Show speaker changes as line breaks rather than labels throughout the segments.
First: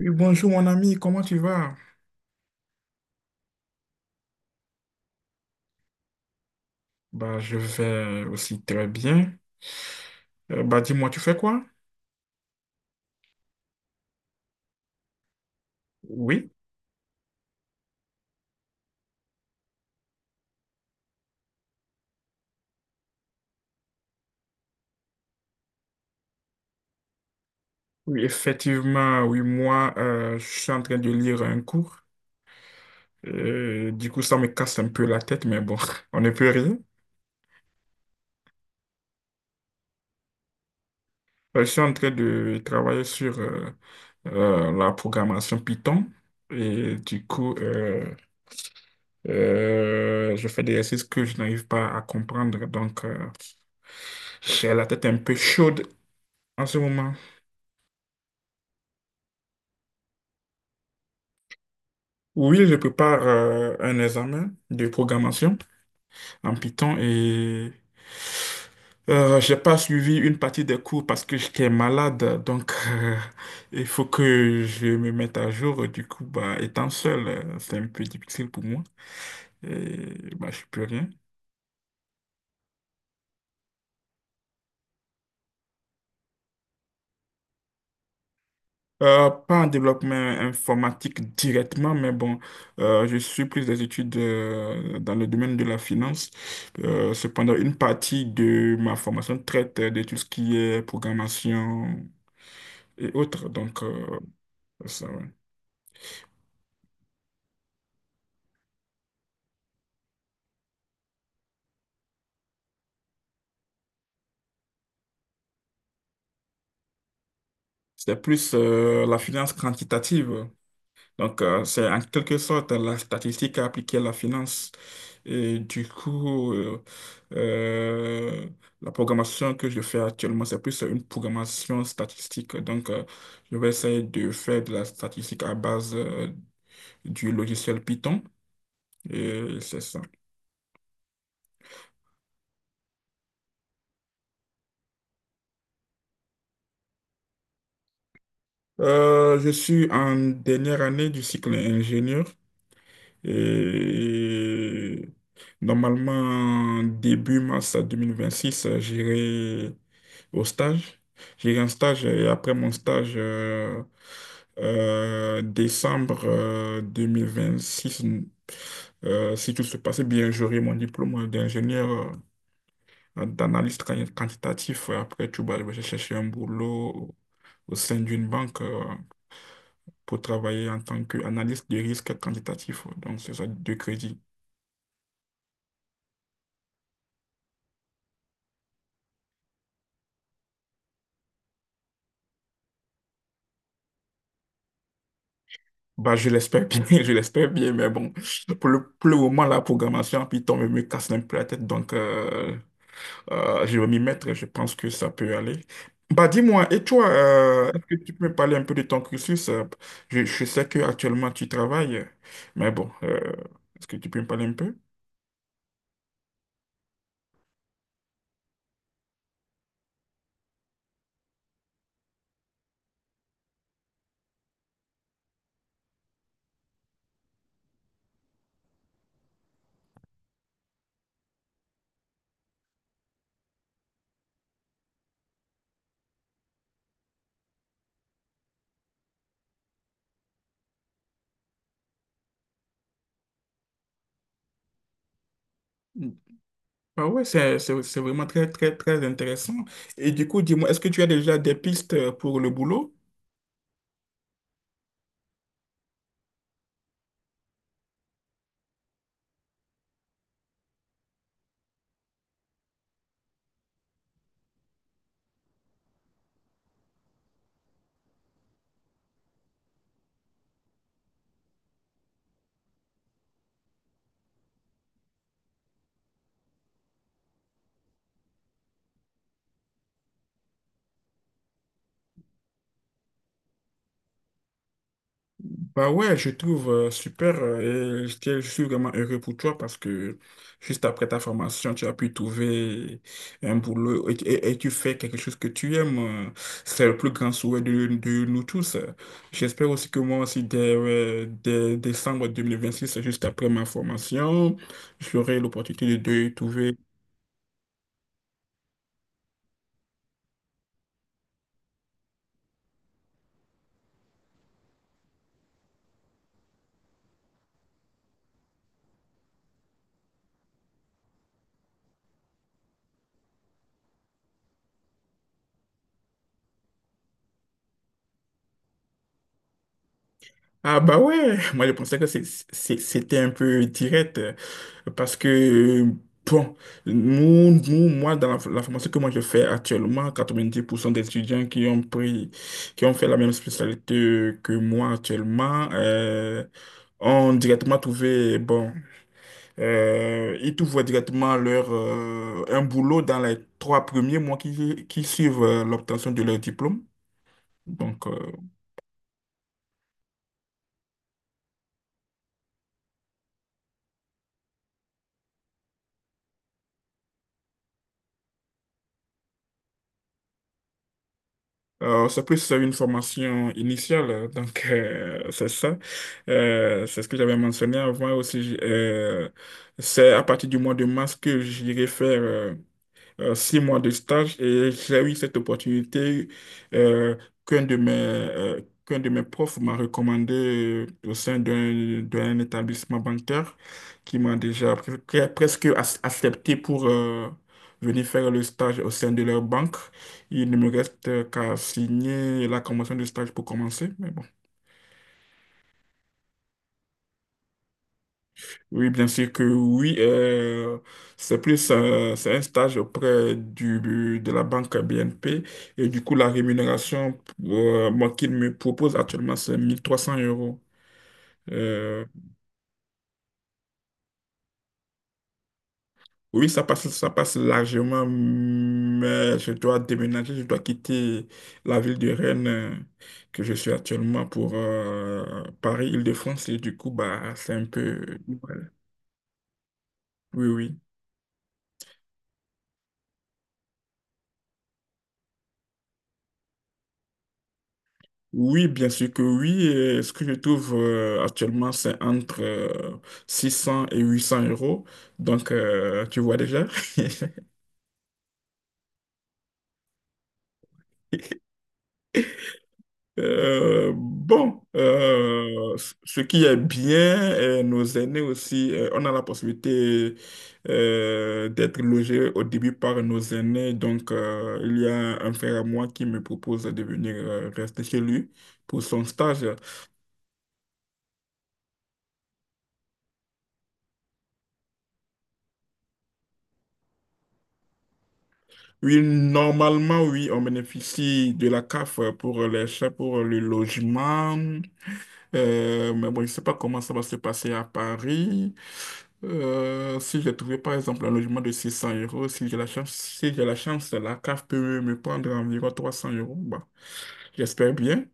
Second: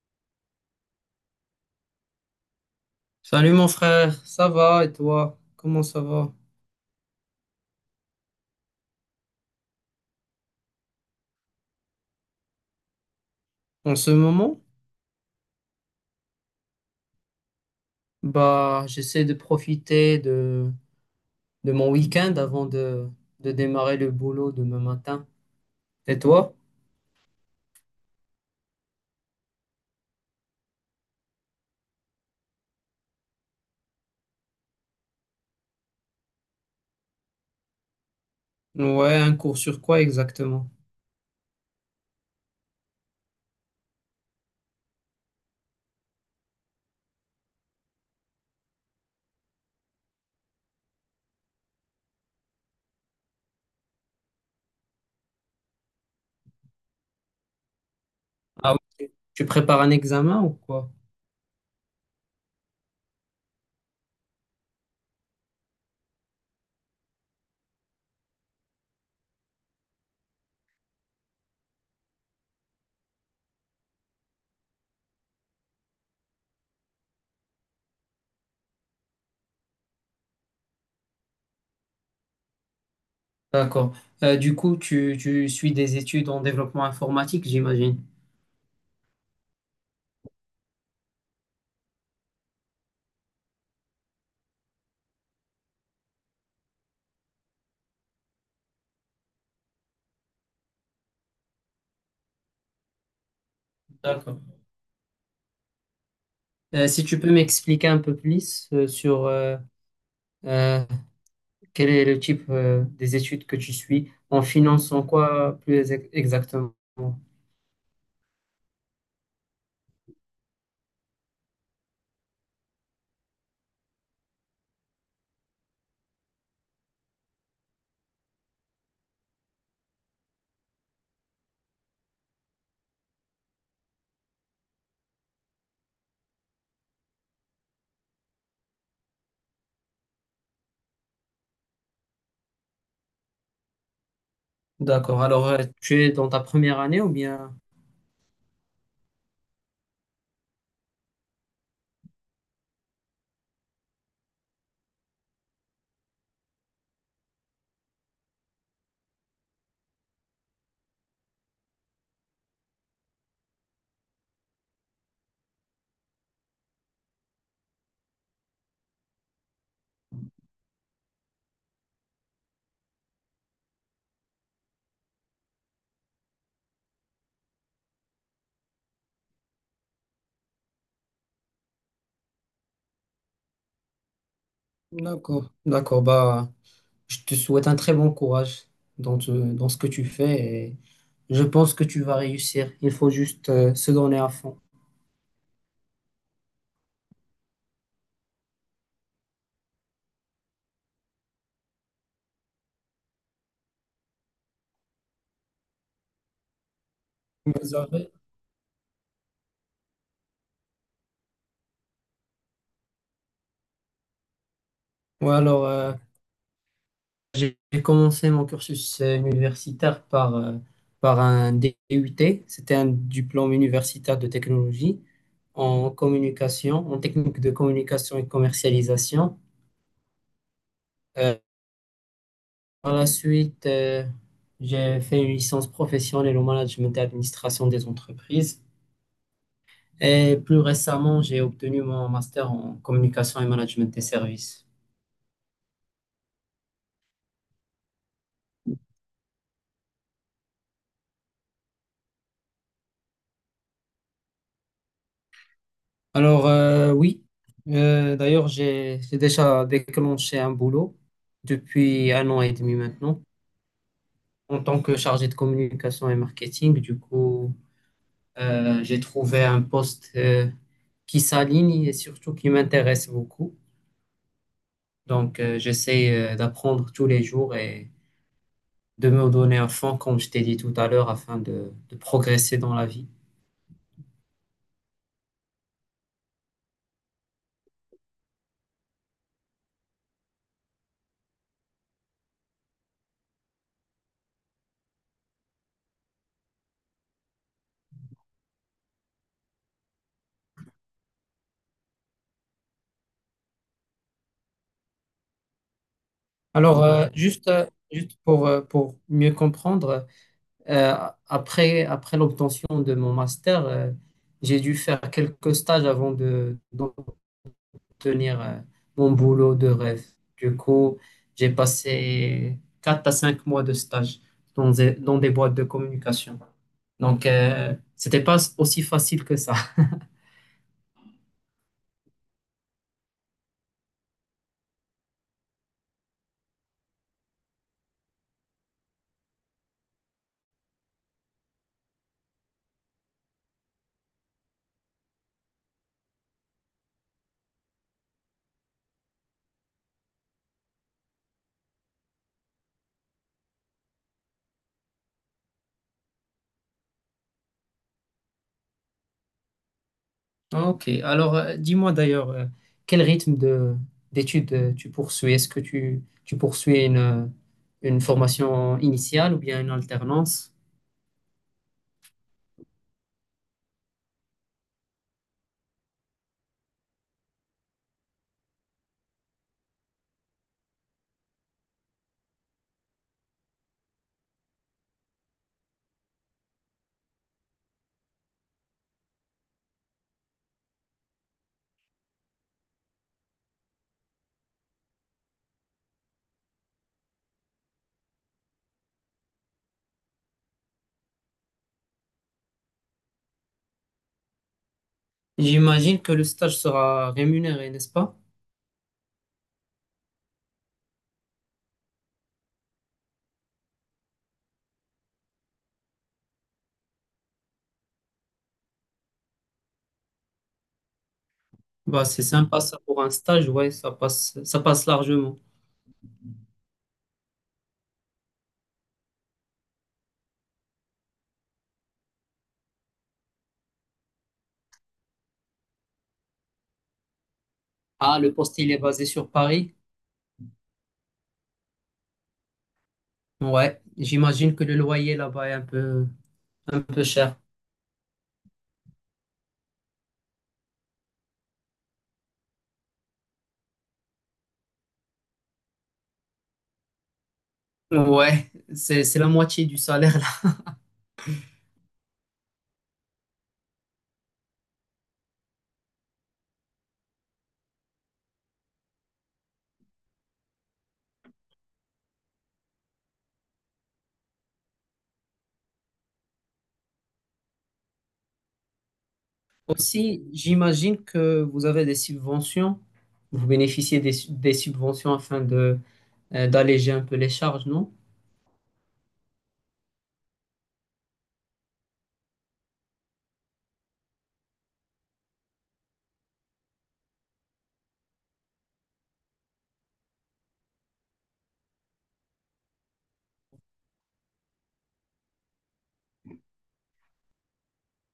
Oui, bonjour mon ami, comment tu vas?
Salut mon frère, ça va et toi? Comment ça va?
Bah, je vais aussi très bien. Bah, dis-moi, tu fais quoi?
En ce moment,
Oui,
j'essaie de profiter de mon week-end avant de démarrer le boulot demain matin. Et toi?
oui, effectivement, oui, moi, je suis en train de lire un cours. Du coup, ça me casse un peu la tête, mais bon, on ne peut rien.
Ouais, un cours sur quoi exactement?
Je suis en train de travailler sur la programmation Python. Et du coup, je fais des exercices que je n'arrive pas à comprendre. Donc, j'ai la tête un peu chaude en ce moment.
Ah oui, tu prépares un examen ou quoi?
Oui, je prépare un examen de programmation en Python et j'ai pas suivi une partie des cours parce que j'étais malade, donc il faut que je me mette à jour. Du coup, bah, étant seul, c'est un peu difficile pour moi et bah, je peux rien.
D'accord. Du coup, tu suis des études en développement informatique, j'imagine.
Pas en développement informatique directement, mais bon, je suis plus des études dans le domaine de la finance. Cependant, une partie de ma formation traite de tout ce qui est programmation et autres. Donc,
D'accord.
ça, ouais.
Si tu peux m'expliquer un peu plus sur euh, quel est le type des études que tu suis? En finance, en quoi plus exactement?
C'est plus la finance quantitative. Donc, c'est en quelque sorte la statistique appliquée à la finance. Et du coup, euh, la programmation que je fais actuellement, c'est plus une programmation statistique. Donc, je vais essayer de faire de la statistique à base du logiciel Python. Et c'est ça.
D'accord. Alors, tu es dans ta première année ou bien?
Je suis en dernière année du cycle ingénieur et normalement début mars 2026 j'irai au stage. J'ai eu un stage et après mon stage, décembre 2026, si tout se passait bien, j'aurai mon diplôme d'ingénieur d'analyste quantitatif. Après, tu vas je vais chercher un boulot au sein d'une banque pour travailler en tant qu'analyste de risque quantitatif. Donc, c'est ça, de crédit.
D'accord, d'accord. Bah, je te souhaite un très bon courage dans ce que tu fais et je pense que tu vas réussir. Il faut juste se donner à fond.
Bah, je l'espère bien, je l'espère bien, mais bon, pour le moment, la programmation en Python me casse un peu la tête, donc je vais m'y mettre, je pense que ça peut aller. Bah, dis-moi, et toi,
Vous
est-ce que
avez-
tu peux me parler un peu de ton cursus? Je sais que actuellement tu travailles, mais bon, est-ce que tu peux me parler un peu?
Ouais, alors, j'ai commencé mon cursus universitaire par un DUT. C'était un diplôme universitaire de technologie en communication, en technique de communication et commercialisation. Euh, Par la suite, j'ai fait une licence professionnelle au management et administration des entreprises. Et plus récemment, j'ai obtenu mon master en communication et management des services.
Bah ouais, c'est vraiment très, très, très intéressant. Et du coup, dis-moi, est-ce que tu as déjà des pistes pour le boulot?
Alors, oui, d'ailleurs, j'ai déjà déclenché un boulot depuis un an et demi maintenant en tant que chargé de communication et marketing. Du coup, j'ai trouvé un poste qui s'aligne et surtout qui m'intéresse beaucoup. Donc, j'essaie d'apprendre tous les jours et de me donner à fond, comme je t'ai dit tout à l'heure, afin de progresser dans la vie.
Bah ouais, je trouve super et je suis vraiment heureux pour toi parce que juste après ta formation, tu as pu trouver un boulot et tu fais quelque chose que tu aimes. euh, C'est le plus grand souhait de nous tous. J'espère aussi que moi aussi, dès décembre 2026 juste après ma formation, j'aurai l'opportunité de trouver.
Alors, juste, juste pour mieux comprendre, euh, après, après l'obtention de mon master, j'ai dû faire quelques stages d'obtenir, mon boulot de rêve. Du coup, j'ai passé 4 à 5 mois de stage dans des boîtes de communication. Donc, c'était pas aussi facile que ça.
Ah bah ouais, moi je pensais que c'était un peu direct parce que, bon, moi, dans la formation que moi je fais actuellement, 90% des étudiants qui ont pris, qui ont fait la même spécialité que moi actuellement, ont directement trouvé, bon, ils trouvent directement un boulot dans les trois premiers mois qui suivent l'obtention de leur diplôme. Donc,
Ok, alors dis-moi d'ailleurs, quel rythme de d'études tu poursuis? Est-ce que tu poursuis une formation initiale ou bien une alternance?
C'est plus une formation initiale, donc c'est ça. C'est ce que j'avais mentionné avant aussi. C'est à partir du mois de mars que j'irai faire 6 mois de stage et j'ai eu cette opportunité euh, qu'un de mes profs m'a recommandé au sein d'un établissement bancaire qui m'a déjà presque accepté pour venir faire le stage au sein de leur banque. Il ne me reste qu'à signer la convention de stage pour commencer, mais bon.
J'imagine que le stage sera rémunéré, n'est-ce pas?
Oui, bien sûr que oui. C'est un stage auprès de la banque BNP. Et du coup, la rémunération moi, qu'il me propose actuellement, c'est 1300 euros. Euh,
Bah, c'est sympa ça pour un stage, ouais, ça passe largement.
oui, ça passe largement, mais je dois déménager, je dois quitter la ville de Rennes que je suis actuellement pour Paris, Île-de-France. Et du coup, bah, c'est un peu...
Ah, le poste, il est basé sur Paris?
Oui, oui.
Ouais, j'imagine que le loyer là-bas est un peu cher.
Oui, bien sûr que oui. Et ce que je trouve actuellement, c'est entre 600 et 800 euros. Donc, tu vois déjà.
Ouais, c'est la moitié du salaire.
Bon, ce qui est bien, et nos aînés aussi, on a la possibilité d'être logés au début par nos aînés. Donc, il y a un frère à moi qui me propose de venir rester chez lui pour son stage.
Aussi, j'imagine que vous avez des subventions, vous bénéficiez des subventions afin de d'alléger un peu les charges, non?
Oui, normalement, oui, on bénéficie de la CAF pour les chats, pour le logement. Mais bon, je ne sais pas comment ça va se passer à Paris. Si j'ai trouvé, par exemple, un logement de 600 euros, si j'ai la chance, si j'ai la chance, la CAF peut me prendre environ 300 euros. Bah, j'espère bien.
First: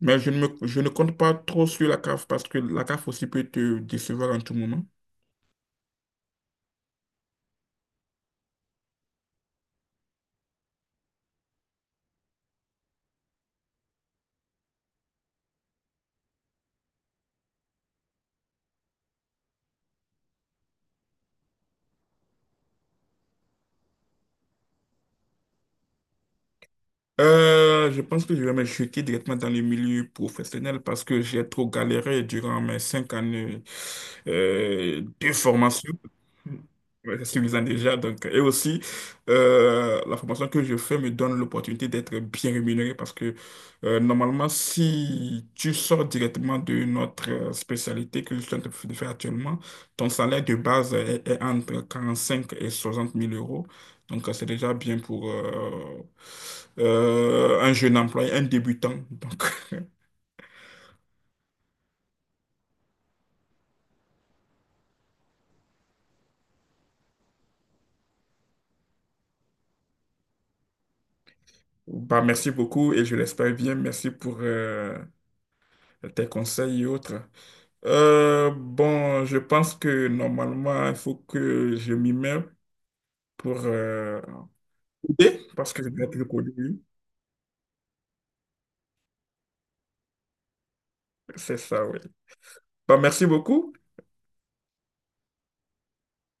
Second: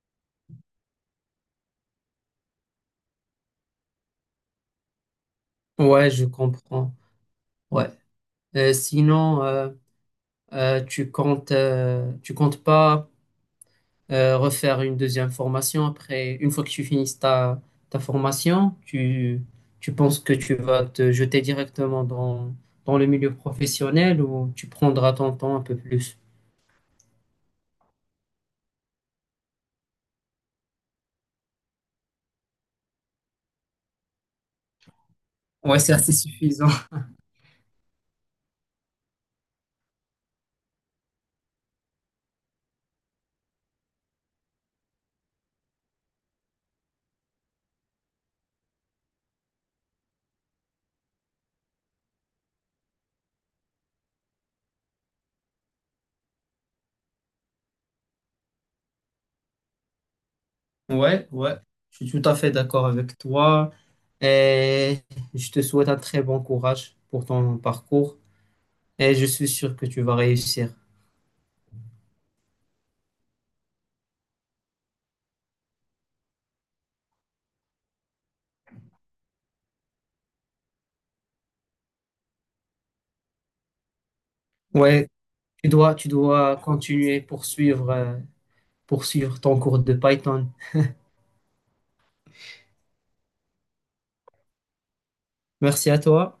Mais je ne compte pas trop sur la CAF parce que la CAF aussi peut te décevoir en tout moment.
Ouais, je comprends. Ouais. Sinon, tu comptes pas. Refaire une deuxième formation. Après, une fois que tu finisses ta, ta formation, tu penses que tu vas te jeter directement dans, dans le milieu professionnel ou tu prendras ton temps un peu plus?
Je pense que je vais me jeter directement dans le milieu professionnel parce que j'ai trop galéré durant mes 5 années de
Ouais,
formation.
c'est assez suffisant.
Ouais, c'est suffisant déjà. Donc, et aussi, la formation que je fais me donne l'opportunité d'être bien rémunéré parce que normalement, si tu sors directement de notre spécialité que je suis en train de faire actuellement, ton salaire de base est entre 45 et 60 000 euros. Donc, c'est déjà bien pour un jeune employé, un débutant. Donc.
Ouais, ouais, je suis tout à fait d'accord avec toi et je te souhaite un très bon courage pour ton parcours et je suis sûr que tu vas réussir.
Bah, merci beaucoup et je l'espère bien. Merci pour tes conseils et autres. Bon, je pense que normalement, il faut que je m'y mets pour
Ouais,
coder,
tu
parce que je
dois,
dois
tu
être le coder.
dois
Oui.
continuer, poursuivre, poursuivre ton cours de Python.
C'est ça, oui. Bah, merci beaucoup.
Merci à toi.